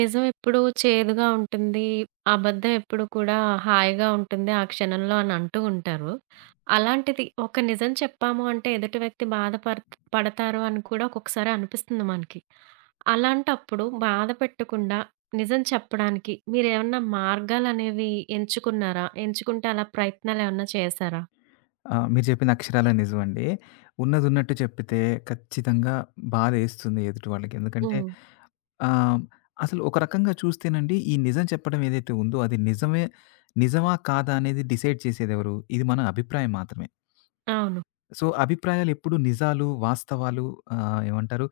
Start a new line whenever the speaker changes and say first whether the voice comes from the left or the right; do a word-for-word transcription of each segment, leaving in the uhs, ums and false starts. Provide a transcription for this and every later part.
right: నిజం ఎప్పుడూ చేదుగా ఉంటుంది. అబద్ధం ఎప్పుడు కూడా హాయిగా ఉంటుంది ఆ క్షణంలో అని అంటూ ఉంటారు. అలాంటిది ఒక నిజం చెప్పాము అంటే ఎదుటి వ్యక్తి బాధపర్ పడతారు అని కూడా ఒక్కొక్కసారి అనిపిస్తుంది మనకి. అలాంటప్పుడు బాధ పెట్టకుండా నిజం చెప్పడానికి మీరేమన్నా మార్గాలనేవి ఎంచుకున్నారా? ఎంచుకుంటే అలా ప్రయత్నాలేమన్నా చేశారా?
left: ఆ! మీరు చెప్పింది అక్షరాల నిజమండి. ఉన్నదున్నట్టు చెప్పితే ఖచ్చితంగా బాధేస్తుంది ఎదుటి వాళ్ళకి. ఎందుకంటే
right: హ్మ్.
left: ఆహ్, అసలు ఒక రకంగా చూస్తేనండి ఈ నిజం చెప్పడం ఏదైతే ఉందో అది నిజమే. నిజమా? కాదా? అనేది డిసైడ్ చేసేదెవరు? ఇది మన అభిప్రాయం మాత్రమే.
right: అవును.
left: సో, అభిప్రాయాలెప్పుడూ నిజాలు, వాస్తవాలు, ఆహ్, ఏమంటారు,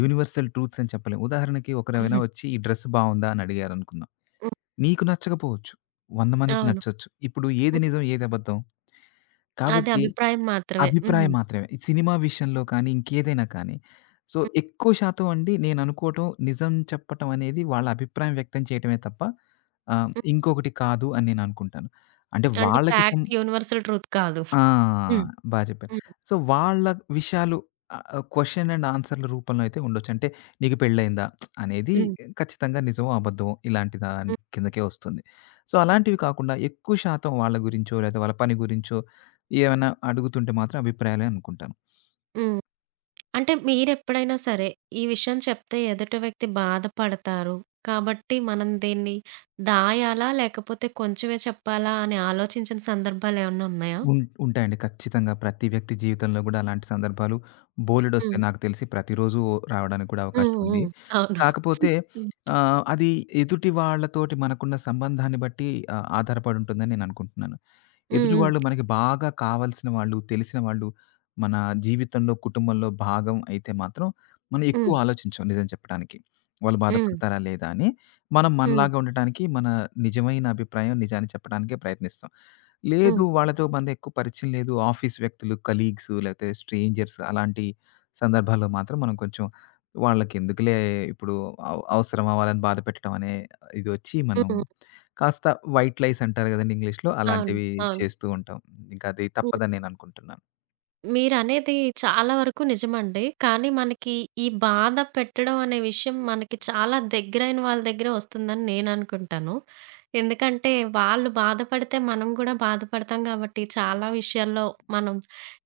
left: యూనివర్సల్ ట్రూత్స్ అని చెప్పలేం. ఉదాహరణకి ఒకరెవరైనా
right: హ్మ్.
left: వచ్చి "ఈ డ్రెస్ బావుందా?" అని అడిగారనుకుందాం.
right: హ్మ్.
left: నీకు నచ్చకపోవచ్చు. వంద మందికి
right: అవును.
left: నచ్చొచ్చు. ఇప్పుడు ఏది
right: హ్మ్.
left: నిజం? ఏది అబద్ధం?
right: అది
left: కాబట్టి
right: అభిప్రాయం మాత్రమే. హ్మ్.
left: అభిప్రాయం మాత్రమే. ఇది సినిమా విషయంలో కానీ, ఇంకేదైనా కానీ. సో,
right: హ్మ్.
left: ఎక్కువ శాతం అండి నేననుకోవటం, నిజం చెప్పటం అనేది వాళ్ళ అభిప్రాయం వ్యక్తం చేయటమే తప్ప ఆహ్,
right: హ్మ్.
left: ఇంకొకటి కాదు అని నేననుకుంటాను. అంటే
right: అంటే
left: వాళ్ళకి సం
right: ఫ్యాక్ట్ యూనివర్సల్ ట్రూత్ కాదు.
left: ఆ!
right: హ్మ్.
left: బా చెప్పారు.
right: హ్మ్.
left: సో, వాళ్ళ విషయాలు ఆహ్, క్వెషన్ అండ్ ఆన్సర్‌ల రూపంలో అయితే ఉండొచ్చు. అంటే నీకు పెళ్లయిందా? అనేది
right: హ్మ్.
left: ఖచ్చితంగా నిజమో, అబద్ధమో ఇలాంటి దాని
right: హ్మ్.
left: కిందకే వస్తుంది. సో, అలాంటివి కాకుండా ఎక్కువ శాతం వాళ్ళ గురించో, లేదా వాళ్ళ పని గురించో ఏమైనా అడుగుతుంటే మాత్రం అభిప్రాయాలే అనుకుంటాను.
right: హ్మ్. అంటే మీరెప్పుడైనా సరే, ఈ విషయం చెప్తే ఎదుటి వ్యక్తి బాధపడతారు. కాబట్టి మనం దీన్ని దాయాలా? లేకపోతే కొంచెమే చెప్పాలా? అని ఆలోచించిన సందర్భాలేమన్నా ఉన్నాయా?
left: ఉన్ ఉంటాయండి. ఖచ్చితంగా ప్రతి వ్యక్తి జీవితంలో గూడా అలాంటి సందర్భాలు బోలెడొస్తాయి.
right: హ్మ్.
left: నాకు తెలిసి ప్రతిరోజు రావడానికి కూడా అవకాశం
right: హ్మ్.
left: ఉంది.
right: హ్మ్. అవును.
left: కాకపోతే
right: హ్మ్.
left: ఆహ్, అది ఎదుటి వాళ్ళతోటి మనకున్న సంబంధాన్ని బట్టి ఆహ్, ఆధారపడి ఉంటుందని నేననుకుంటున్నాను. ఎదుటి
right: హ్మ్.
left: వాళ్ళు మనకి బాగా కావాల్సిన వాళ్ళు, తెలిసిన వాళ్ళు, మన జీవితంలో, కుటుంబంలో భాగం అయితే మాత్రం మనం ఎక్కువ
right: హ్మ్.
left: ఆలోచించం నిజం చెప్పడానికి. వాళ్ళు
right: హ్మ్.
left: బాధపడతారా లేదా అని. మనం
right: హ్మ్. హ్మ్.
left: మనలాగా ఉండటానికి మన నిజమైన అభిప్రాయం, నిజాన్ని చెప్పడానికే ప్రయత్నిస్తాం. లేదు
right: హ్మ్.
left: వాళ్ళతో మన ఎక్కువ పరిచయం లేదు. ఆఫీస్ వ్యక్తులు, కలీగ్స్ లేకపోతే స్ట్రేంజర్స్ అలాంటి సందర్భాల్లో మాత్రం మనం కొంచెం వాళ్ళకెందుకులే ఇప్పుడు అవ అవసరమా వాళ్ళని బాధ పెట్టడం అనే ఇదొచ్చి మనం
right: హ్మ్.
left: కాస్త వైట్ లైస్ అంటారు గదండీ! ఇంగ్లీష్‌లో.
right: అవును.
left: అలాంటివి
right: అవును.
left: చేస్తూ ఉంటాం. ఇంకా అది
right: హ్మ్.
left: తప్పదని నేననుకుంటున్నాను.
right: మీరనేది చాలా వరకు నిజమండి. కానీ మనకి ఈ బాధ పెట్టడం అనే విషయం మనకి చాలా దగ్గరైన వాళ్ళ దగ్గరే వస్తుందని నేననుకుంటాను. ఎందుకంటే వాళ్ళు బాధపడితే మనం గూడా బాధపడతాం గాబట్టి చాలా విషయాల్లో మనం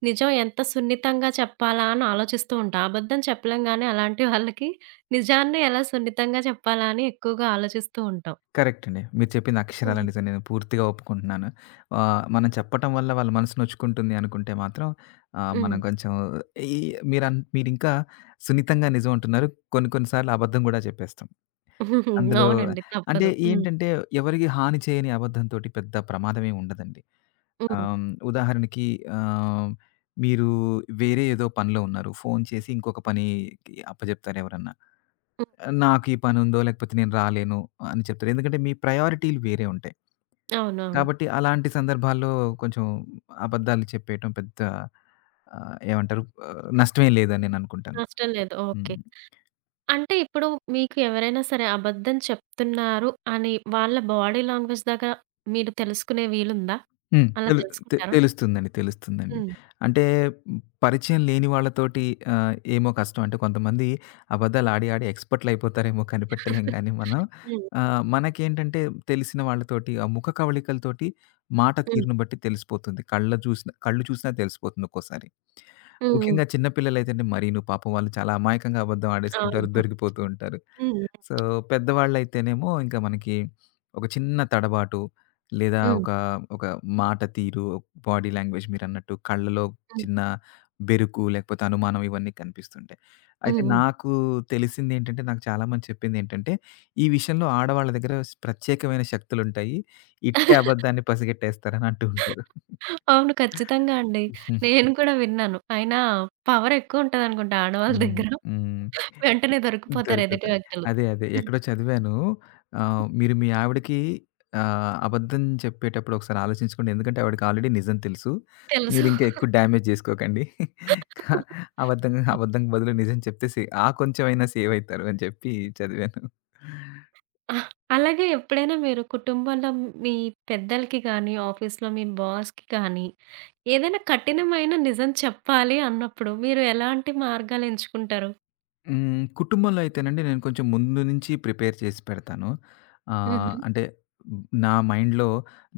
right: నిజం ఎంత సున్నితంగా చెప్పాలా అని ఆలోచిస్తూ ఉంటాం. అబద్ధం చెప్పలేం గానీ అలాంటి వాళ్ళకి నిజాన్ని ఎలా సున్నితంగా చెప్పాలా అని ఎక్కువగా ఆలోచిస్తూ ఉంటాం.
left: కరెక్ట్ అండి. మీరు చెప్పింది అక్షరాల
right: హ్మ్.
left: నిజం. నేను పూర్తిగా ఒప్పుకుంటున్నాను. ఆహ్, మనం చెప్పటం వల్ల వాళ్ళ మనసు నొచ్చుకుంటుంది అనుకుంటే మాత్రం ఆహ్, మనం
right: హ్మ్.
left: కొంచెం ఈ మీరన్ మీరింకా సున్నితంగా నిజం అంటున్నారు. కొన్ని కొన్ని సార్లు అబద్ధం గూడా చెప్పేస్తాం. అందులో
right: అవునండి.
left: అంటే
right: తప్పదు. హ్మ్.
left: ఏంటంటే ఎవరికీ హాని చేయని అబద్ధం తోటి పెద్ద ప్రమాదమేం ఉండదండి.
right: హ్మ్.
left: ఆహ్, హ్మ్. ఉదాహరణకి ఆహ్, మీరు వేరే ఏదో పనిలో ఉన్నారు. ఫోను చేసి ఇంకొక పనికి అప్పజెప్తారు ఎవరన్నా.
right: హ్మ్.
left: నాకు ఈ పనుందో లేకపోతే నేను రాలేను అని చెప్తారు. ఎందుకంటే మీ ప్రయారిటీలు వేరే ఉంటాయి.
right: అవునవును.
left: కాబట్టి అలాంటి సందర్భాల్లో కొంచెం అబద్ధాలు చెప్పేయటం పెద్ద ఆహ్, ఏమంటారు, ఆహ్, నష్టమేం లేదని నేననుకుంటాను.
right: నష్టం లేదు.
left: హ్మ్.
right: ఓకే. అంటే ఇప్పుడు మీకు ఎవరైనా సరే అబద్ధం చెప్తున్నారు అని వాళ్ళ బాడీ లాంగ్వేజ్ దాకా మీరు తెలుసుకునే వీలుందా?
left: హ్మ్.
right: అలా
left: తెలు తె
right: తెలుసుకుంటారా?
left: తెలుస్తుందండి. తెలుస్తుందండి.
right: హ్మ్.
left: అంటే పరిచయం లేని వాళ్ళతోటి ఆహ్, ఏమో కష్టం. అంటే కొంతమంది అబద్దాలు ఆడి, ఆడి ఎక్స్‌పర్ట్‌లయిపోతారేమో కనిపెట్టలేం గానీ మనం.
right: హ్మ్.
left: ఆహ్, మనకేంటంటే తెలిసిన వాళ్ళతోటి ఆ ముఖ కవళికలతోటి మాట
right: హ్మ్. హ్మ్.
left: తీరును బట్టి తెలిసిపోతుంది. కళ్ళ చూసిన కళ్ళు చూసినా తెలిసిపోతుంది ఒక్కోసారి.
right: హ్మ్.
left: ముఖ్యంగా చిన్న పిల్లలైతేనే మరీను పాపం వాళ్ళు చాలా అమాయకంగా అబద్ధం ఆడేస్తుంటారు.
right: అవును.
left: దొరికిపోతూ ఉంటారు.
right: హ్మ్.
left: సో, పెద్దవాళ్ళైతేనేమో ఇంకా మనకి ఒక చిన్న తడబాటు, లేదా
right: హ్మ్.
left: ఒక ఒక మాట తీరు, బాడీ లాంగ్వేజ్ మీరన్నట్టు కళ్ళలో
right: హ్మ్.
left: చిన్న బెరుకు, లేకపోతే అనుమానం, ఇవన్నీ కనిపిస్తుంటాయి. అయితే
right: హ్మ్. హ్మ్.
left: నాకు తెలిసిందేంటంటే, నాకు చాలామంది చెప్పిందేంటంటే, ఈ విషయంలో ఆడవాళ్ళ దగ్గర స్ ప్రత్యేకమైన శక్తులుంటాయి. ఇట్టే అబద్ధాన్ని పసిగట్టేస్తారని అంటూ ఉంటారు.
right: అవును. ఖచ్చితంగా అండి. నేను కూడా విన్నాను. అయినా పవర్ ఎక్కువుంటదనుకుంటా ఆడవాళ్ళ
left: హ్మ్.
right: దగ్గర.
left: హ్మ్.
right: వెంటనే దొరికిపోతారు ఎదుటి
left: దొరుకుతాయి.
right: వ్యక్తులు.
left: అదే. అదే.
right: హ్మ్.
left: ఎక్కడో చదివాను. ఆహ్, మీరు మీ ఆవిడకి ఆహ్, అబద్ధం చెప్పేటప్పుడు ఒకసారి ఆలోచించుకోండి. ఎందుకంటే ఆవిడకి ఆల్రెడీ నిజం తెలుసు.
right: తెలుసు.
left: మీరింకా ఎక్కువ డ్యామేజ్ జేసుకోకండి. కా అబద్ధం అబద్ధం బదులు నిజం చెప్తే సే ఆ కొంచెమైనా సేవ్ అయితారు అని చెప్పి చదివాను.
right: ఆహ్, అలాగే ఎప్పుడైనా మీరు కుటుంబంలో మీ పెద్దలకి గానీ, ఆఫీస్‌లో మీ బాస్‌కి కానీ, ఏదైనా కఠినమైన నిజం చెప్పాలి అన్నప్పుడు మీరు ఎలాంటి మార్గాలెంచుకుంటారు?
left: హ్మ్. కుటుంబంలో అయితేనండి నేను కొంచెం ముందు నుంచి ప్రిపేర్ చేసి పెడతాను. ఆహ్,
right: హుహు.
left: అంటే నా మైండ్‌లో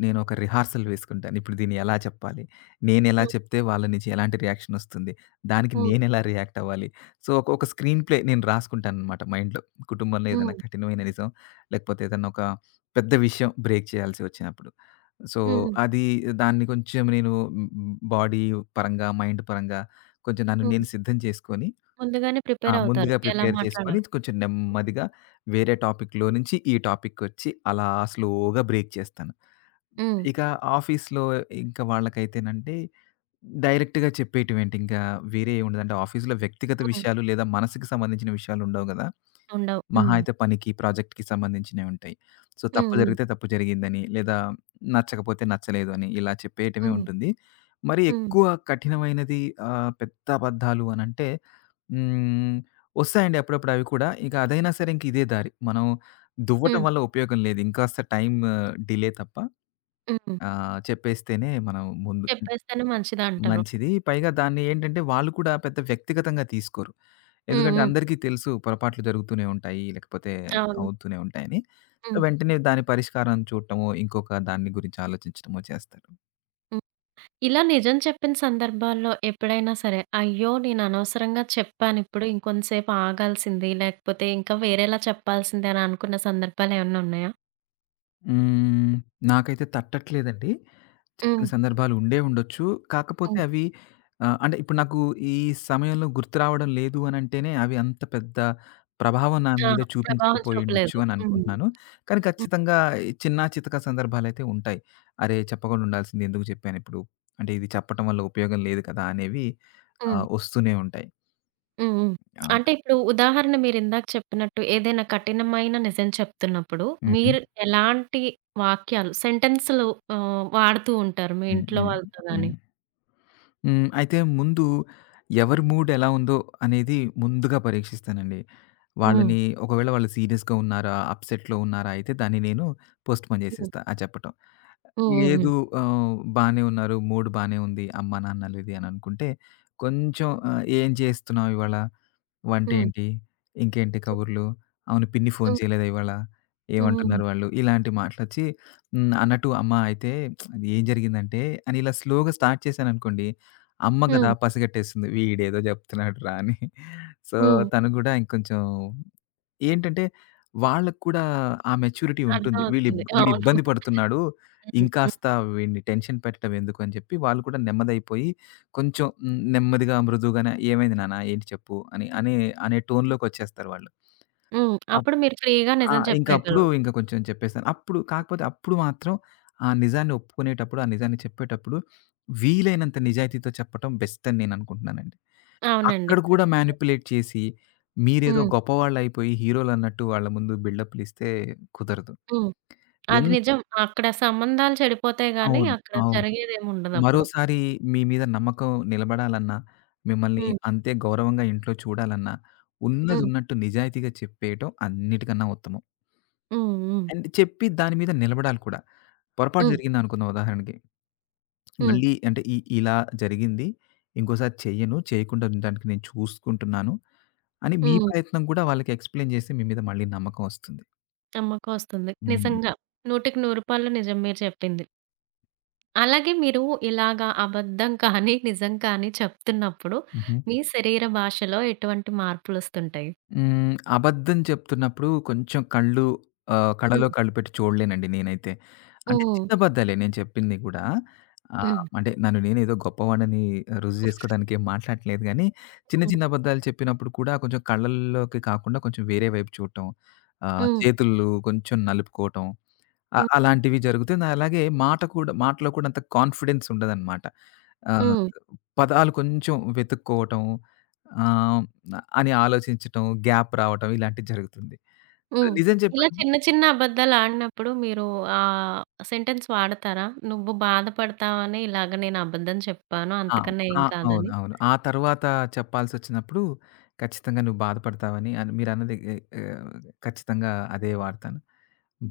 left: నేను ఒక రిహార్సల్ వేసుకుంటాను. ఇప్పుడు దీన్ని ఎలా చెప్పాలి? నేనెలా
right: హ్మ్.
left: చెప్తే వాళ్ళ నుంచి ఎలాంటి రియాక్షన్ ఒస్తుంది? దానికి
right: హ్మ్.
left: నేనెలా రియాక్ట్ అవ్వాలి? సో, ఒక ఒక స్క్రీన్ ప్లే నేను రాసుకుంటాననమాట మైండ్‌లో. కుటుంబంలో ఏదైనా
right: హ్మ్.
left: కఠినమైన నిజం, లేకపోతే ఏదన్నా ఒక పెద్ద విషయం బ్రేక్ చేయాల్సి ఒచ్చినప్పుడు. సో,
right: హ్మ్.
left: అది దాన్ని కొంచెం నేను హ్మ్, హ్మ్, బాడీ పరంగా, మైండ్ పరంగా కొంచెం నన్ను
right: హ్మ్.
left: నేను సిద్ధం చేసుకొని
right: ముందుగానే
left: ఆ!
right: ప్రిపేర్ అవుతారు.
left: ముందుగా
right: ఎలా
left: ప్రిపేర్ చేసుకొని
right: మాట్లాడాలి?
left: కొంచెం నెమ్మదిగా వేరే టాపిక్‌లో నుంచి ఈ టాపిక్‌కొచ్చి అలా స్లోగా బ్రేక్ చేస్తాను.
right: హ్మ్.
left: ఇక ఆఫీస్‌లో ఇంక వాళ్ళకైతేనంటే డైరెక్ట్‌గా చెప్పేటివేంటి, ఇంకా వేరే ఏముండదు. అంటే ఆఫీస్‌లో వ్యక్తిగత
right: హ్మ్.
left: విషయాలు లేదా మనసుకి సంబంధించిన విషయాలుండవు గదా!
right: ఉండవు.
left: మహా
right: హ్మ్.
left: అయితే పనికి, ప్రాజెక్ట్‌కి సంబంధించినవి ఉంటాయి. సో,
right: హ్మ్.
left: తప్పు
right: హ్మ్.
left: జరిగితే తప్పు జరిగిందని, లేదా నచ్చకపోతే నచ్చలేదు అని ఇలా చెప్పేయటమే
right: హ్మ్.
left: ఉంటుంది. మరి
right: హ్మ్.
left: ఎక్కువ కఠినమైనది, ఆహ్, పెద్ద అబద్ధాలు అనంటే, హ్మ్, ఒస్తాయండి అప్పుడప్పుడు అవి కూడా. ఇక అదైనా సరే ఇంక ఇదే దారి. మనం దువ్వటం
right: హ్మ్.
left: వల్ల ఉపయోగం లేదు. ఇంకాస్త టైమ్ డిలే తప్ప
right: హ్మ్.
left: ఆహ్, చెప్పేస్తేనే మనం ముందు
right: చెప్పేస్తేనే మంచిదంటారు.
left: మంచిది. పైగా దాన్ని ఏంటంటే వాళ్ళు కూడా పెద్ద వ్యక్తిగతంగా తీసుకోరు.
right: హ్మ్.
left: ఎందుకంటే
right: హ్మ్.
left: అందరికీ తెలుసు పొరపాట్లు జరుగుతూనే ఉంటాయి, లేకపోతే
right: అవును.
left: అవుతూనే ఉంటాయని. సో,
right: హ్మ్.
left: వెంటనే దాని పరిష్కారం చూడటమో, ఇంకొక దాన్ని గురించి ఆలోచించటమో చేస్తారు.
right: హ్మ్. ఇలా నిజం చెప్పిన సందర్భాల్లో ఎప్పుడైనా సరే, అయ్యో! నేను అనవసరంగా చెప్పానిప్పుడు. ఇంకొంతసేపు ఆగాల్సింది, లేకపోతే ఇంకా వేరేలా చెప్పాల్సింది అని అనుకున్న సందర్భాలేమన్నా ఉన్నాయా?
left: హ్మ్. నాకైతే తట్టట్లేదండి. చెప్పిన
right: హ్మ్.
left: సందర్భాలు ఉండే ఉండొచ్చు. కాకపోతే
right: హ్మ్.
left: అవి ఆహ్, అంటే ఇప్పుడు నాకు ఈ సమయంలో గుర్తు రావడం లేదు అనంటేనే అవి అంత పెద్ద ప్రభావం నా
right: ఆ!
left: మీద
right: ప్రభావం
left: చూపించకపోయుండొచ్చు
right: చూపలేదు.
left: అని
right: హ్మ్.
left: అనుకుంటున్నాను. కానీ
right: హ్మ్.
left: ఖచ్చితంగా ఈ చిన్నా చితకా సందర్భాలైతే ఉంటాయి. అరే! చెప్పకుండా ఉండాల్సింది, ఎందుకు చెప్పానిప్పుడు? అంటే ఇది చెప్పటం వల్ల ఉపయోగం లేదు కదా! అనేవి
right: హ్మ్.
left: ఆహ్, వస్తూనే ఉంటాయి.
right: హ్మ్. హ్మ్.
left: అవును.
right: అంటే ఇప్పుడు ఉదాహరణ మీరిందాక చెప్పినట్టు ఏదైనా కఠినమైన నిజం చెప్తున్నప్పుడు,
left: హుహు.
right: మీరు ఎలాంటి వాక్యాలు, సెంటెన్స్‌లు ఆహ్, వాడుతూ ఉంటారు మీ
left: హ్మ్.
right: ఇంట్లో
left: హ్మ్.
right: వాళ్ళతో గాని?
left: హ్మ్. హ్మ్. అయితే ముందు ఎవరి మూడ్ ఎలా ఉందో అనేది ముందుగా పరీక్షిస్తానండి.
right: హ్మ్.
left: వాళ్ళని ఒకవేళ వాళ్ళు సీరియస్‌గా ఉన్నారా? అప్‌సెట్‌లో ఉన్నారా? అయితే దాన్ని నేను పోస్ట్‌పోన్
right: హ్మ్.
left: చేసేస్తా ఆ చెప్పటం.
right: హ్మ్. హ్మ్.
left: లేదు ఆహ్, బానే ఉన్నారు. మూడ్ బానే ఉంది. అమ్మా, నాన్నలు ఇది అని అనుకుంటే కొంచెం ఆహ్, "ఏం చేస్తున్నావు ఇవాళ?" వంట
right: హ్మ్.
left: ఏంటి? ఇంకేంటి
right: హ్మ్.
left: కబుర్లు? అవును, పిన్ని ఫోను
right: హ్మ్.
left: చేయలేదా ఇవాళ?
right: హ్మ్. హ్మ్.
left: ఏమంటున్నారు వాళ్ళు? ఇలాంటి మాటలొచ్చి, హ్మ్. అన్నట్టు అమ్మ అయితే అది ఏం జరిగిందంటే అని ఇలా స్లోగా స్టార్ట్ చేశాననుకోండి, అమ్మ కదా
right: హ్మ్.
left: పసిగట్టేస్తుంది. వీడేదో జెప్తున్నాడురా అని. సో,
right: హ్మ్.
left: తను గూడా ఇంకొంచెం ఏంటంటే వాళ్ళకి కూడా ఆ మెచ్యూరిటీ ఉంటుంది. వీళ్ళిబ్
right: అర్థమవుతుంది.
left: వీడు
right: అవును.
left: ఇబ్బంది పడుతున్నాడు.
right: హ్మ్. హ్మ్.
left: ఇంకాస్త వీడిని టెన్షన్ పెట్టడం ఎందుకు అని చెప్పి వాళ్ళు కూడా నెమ్మదయిపోయి కొంచెం హ్మ్, నెమ్మదిగా, మృదువుగానే "ఏమైంది నాన్న? ఏంటి చెప్పు" అని అనే అనే టోన్‌లోకొచ్చేస్తారు వాళ్ళు.
right: హ్మ్.
left: అప్
right: అప్పుడు మీరు ఫ్రీగా
left: ఆ!
right: నిజం
left: ఇంకప్పుడు
right: చెప్పేయగలరు.
left: ఇంక కొంచెం చెప్పేస్తాను. అప్పుడు కాకపోతే అప్పుడు మాత్రం ఆ నిజాన్ని ఒప్పుకునేటప్పుడు, ఆ నిజాన్ని చెప్పేటప్పుడు వీలైనంత నిజాయితీతో చెప్పటం బెస్ట్ అని నేననుకుంటున్నానండి.
right: అవునండి.
left: అక్కడ కూడా
right: ఖచ్చితంగా.
left: మానిప్యులేట్ చేసి, మీరేదో
right: హ్మ్.
left: గొప్పవాళ్ళయిపోయి హీరోలన్నట్టు వాళ్ళ ముందు బిల్డప్‌లిస్తే కుదరదు.
right: హ్మ్. అది
left: ఎన్
right: నిజం. అక్కడ సంబంధాలు చెడిపోతాయి గానీ,
left: అవును.
right: అక్కడ
left: అవును.
right: జరిగేదేముండదప్పుడు.
left: మరోసారి మీ మీద నమ్మకం నిలబడాలన్నా, మిమ్మల్ని
right: హ్మ్.
left: అంతే గౌరవంగా ఇంట్లో చూడాలన్నా,
right: హ్మ్.
left: ఉన్నదున్నట్టు నిజాయితీగా చెప్పేయటం అన్నిటికన్నా ఉత్తమం.
right: హ్మ్. హ్మ్.
left: అండ్ చెప్పి దాని మీద నిలబడాలి కూడా. పొరపాటు
right: హ్మ్.
left: జరిగిందనుకుందాం ఉదాహరణకి.
right: హ్మ్.
left: మళ్ళీ అంటే ఇ ఇలా జరిగింది. ఇంకోసారి చెయ్యను. చేయకుండా ఉండడానికి నేను చూసుకుంటున్నాను అని మీ
right: హ్మ్.
left: ప్రయత్నం కూడా వాళ్ళకి ఎక్స్‌ప్లెయిన్ చేస్తే మీ మీద మళ్ళీ నమ్మకం వస్తుంది.
right: నమ్మకమొస్తుంది.
left: హ్మ్.
right: నిజంగా. వందకి వంద నిజం మీరు చెప్పింది. అలాగే మీరు ఇలాగా అబద్ధం కానీ, నిజం కానీ చెప్తున్నప్పుడు
left: హుహు.
right: మీ శరీర భాషలో ఎటువంటి మార్పులొస్తుంటాయి?
left: హ్మ్. అబద్ధం చెప్తున్నప్పుడు కొంచెం కళ్ళు, ఆహ్, కళ్ళలో
right: హ్మ్.
left: కళ్ళు పెట్టి చూడలేనండి నేనైతే. అంటే
right: హ్మ్.
left: చిన్నబద్దాలే నేను చెప్పింది గూడా. ఆహ్,
right: హ్మ్.
left: అంటే నన్ను నేనేదో గొప్పవాడిని రుజువు జేసుకోవడానికి ఏం మాట్లాడట్లేదు గానీ, చిన్న
right: హ్మ్.
left: చిన్న అబద్దాలు చెప్పినప్పుడు కూడా కొంచెం కళ్ళల్లోకి కాకుండా కొంచెం వేరే వైపు చూడటం, ఆహ్,
right: హ్మ్.
left: చేతులు కొంచెం నలుపుకోవటం, అ
right: హ్మ్.
left: అలాంటివి జరుగుతుంది. అలాగే మాట కూడా, మాటలో కూడా అంత కాన్ఫిడెన్స్ ఉండదనమాట. ఆ!
right: హ్మ్.
left: పదాలు కొంచెం వెతుక్కోవటం, ఆహ్, అని ఆలోచించటం, గ్యాప్ రావటం ఇలాంటివి జరుగుతుంది.
right: హ్మ్.
left: నిజం
right: ఇలా
left: చెప్పాలంటే
right: చిన్న చిన్న అబద్దాలాడినప్పుడు మీరు ఆహ్, సెంటెన్స్ వాడతారా? నువ్వు బాధపడతావని ఇలాగ నేను అబద్ధం చెప్పాను.
left: ఆ!
right: అంతకన్నా
left: ఆ!
right: ఏం
left: అవును.
right: కాదని.
left: అవును. ఆ తర్వాత చెప్పాల్సొచ్చినప్పుడు ఖచ్చితంగా నువ్వు బాధపడతావని అని మీరన్నది ఎ ఆహ్, ఖచ్చితంగా అదే వాడతాను.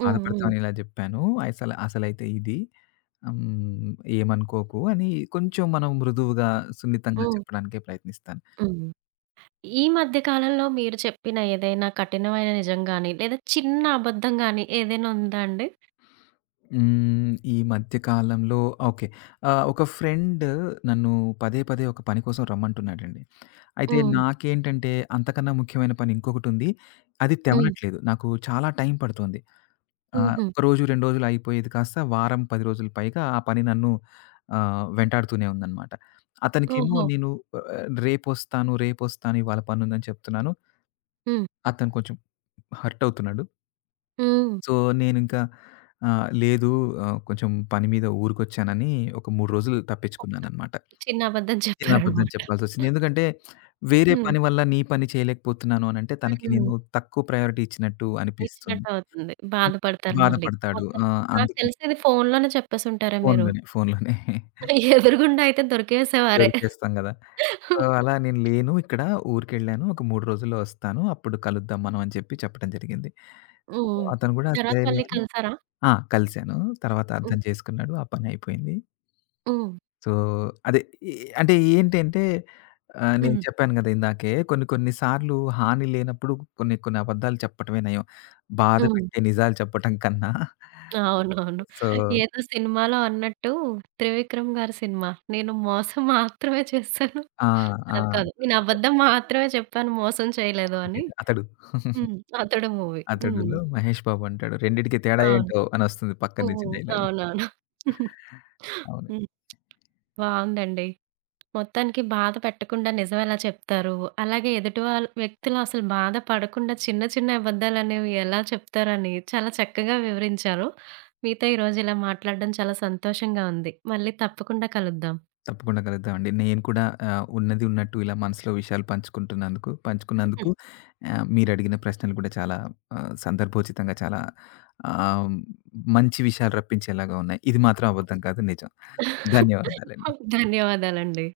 right: హ్మ్. హ్మ్.
left: బాధపడతావని ఇలా జెప్పాను. అసలు అసలైతే ఇది. హ్మ్. ఏమనుకోకు అని కొంచెం మనం మృదువుగా, సున్నితంగా
right: హ్మ్.
left: చెప్పడానికే ప్రయత్నిస్తాను.
right: హ్మ్. ఈ మధ్య కాలంలో మీరు చెప్పిన ఏదైనా కఠినమైన నిజం గాని, లేదా చిన్న అబద్ధం గాని ఏదైనా ఉందా అండి?
left: హ్మ్. ఈ మధ్య కాలంలో, ఓకే, ఆహ్, ఒక ఫ్రెండ్ నన్ను పదే, పదే ఒక పని కోసం రమ్మంటున్నాడండి. అయితే
right: హ్మ్.
left: నాకేంటంటే అంతకన్నా ముఖ్యమైన పని ఇంకొకటుంది. అది
right: హ్మ్.
left: తెవనట్లేదు. నాకు చాలా టైం పడుతోంది. ఆహ్,
right: హుహు.
left: ఒక రోజు, రెండు రోజులు అయిపోయేది కాస్త వారం, పది రోజులు పైగా ఆ పని నన్ను ఆహ్, వెంటాడుతూనే ఉందనమాట. అతనికేమో
right: ఓహో!
left: నేను ఆహ్, రేపొస్తాను, రేపొస్తాను, ఇవాళ పనుందని చెప్తున్నాను.
right: హ్మ్.
left: అతను కొంచెం హర్ట్ అవుతున్నాడు.
right: హ్మ్.
left: సో, నేనింకా ఆహ్, లేదు, ఆహ్, కొంచెం పని మీద ఊరికొచ్చానని ఒక మూడు రోజులు
right: ఒక్క
left: తప్పించుకున్నాననమాట.
right: చిన్న అబద్ధం
left: నేను అబద్ధం
right: చెప్పారనమాట.
left: చెప్పాల్సొచ్చింది. ఎందుకంటే, వేరే
right: హ్మ్.
left: పని వల్ల నీ పని చేయలేకపోతున్నాను అనంటే, తనకి
right: హ్మ్.
left: నేను తక్కువ ప్రయారిటీ ఇచ్చినట్టు అనిపిస్తుంది.
right: ఇచ్చినట్టవుతుంది. బాధపడతారు మళ్ళీ.
left: బాధపడతాడు.
right: మొత్తం
left: ఆ!
right: నాకు
left: అందుకని
right: తెలిసి ఇది ఫోనులోనే చెప్పేసుంటారా మీరు?
left: ఫోనులోనే, ఫోనులోనే
right: ఎదురుగుండా అయితే దొరికేసేవారే.
left: దొరికేస్తాం గదా! సో, అలా నేను లేను ఇక్కడ, ఊరికెళ్ళాను. ఒక మూడు రోజుల్లో వస్తాను. అప్పుడు కలుద్దాం మనం అని చెప్పి చెప్పడం జరిగింది. సో,
right: హ్మ్.
left: అతను గూడా
right: తర్వాత
left: సరేలే
right: మళ్ళీ
left: అని,
right: కలిసారా?
left: ఆ! కలిసాను. తర్వాత
right: హ్మ్.
left: అర్థం చేసుకున్నాడు. ఆ పనయిపోయింది.
right: హ్మ్.
left: సో, అదే, ఎ అంటే ఏంటంటే ఆహ్, నేను
right: హ్మ్.
left: చెప్పాను గదా! ఇందాకే, కొన్ని కొన్ని సార్లు హాని లేనప్పుడు కొన్ని కొన్ని అబద్ధాలు చెప్పటమే నయం, బాధ
right: హ్మ్.
left: పెట్టే నిజాలు చెప్పటం కన్నా.
right: అవునవును.
left: సో,
right: ఏదో సినిమాలో అన్నట్టు 'త్రివిక్రమ్' గారి సినిమా. నేను మోసం మాత్రమే చేశాను.
left: ఆ!
right: కాదు
left: ఆ!
right: కాదు. నేను అబద్ధం మాత్రమే చెప్పాను మోసం చేయలేదు
left: అదే
right: అని.
left: అతడు.
right: హ్మ్. 'అతడు' మూవీ. హ్మ్.
left: అతడులో 'మహేష్ బాబు' అంటాడు. రెండిటికి తేడా
right: అవును.
left: ఏంటో అనొస్తుంది పక్కన నుంచి
right: హ్మ్.
left: డైలాగ్.
right: అవునవును.
left: అవును.
right: హ్మ్. బావుందండి. మొత్తానికి బాధ పెట్టకుండా నిజం ఎలా చెప్తారు? అలాగే ఎదుటి వాళ్ళ వ్యక్తులు అసలు బాధ పడకుండా చిన్న చిన్న అబద్దాలనేవి ఎలా చెప్తారని చాలా చక్కగా వివరించారు. మీతో ఈరోజు ఇలా మాట్లాడడం చాలా సంతోషంగా ఉంది. మళ్ళీ తప్పకుండా కలుద్దాం.
left: తప్పకుండా కలుద్దామండి. నేను కూడా ఆహ్, ఉన్నది ఉన్నట్టు ఇలా మనసులో విషయాలు పంచుకుంటున్నందుకు పంచుకున్నందుకు, ఆహ్, మీరడిగిన ప్రశ్నలు కూడా చాలా ఆహ్, సందర్భోచితంగా, చాలా ఆహ్, మంచి విషయాలు రప్పించేలాగా ఉన్నాయి. ఇది మాత్రం అబద్ధం కాదు, నిజం. ధన్యవాదాలండి.
right: ధన్యవాదాలండి.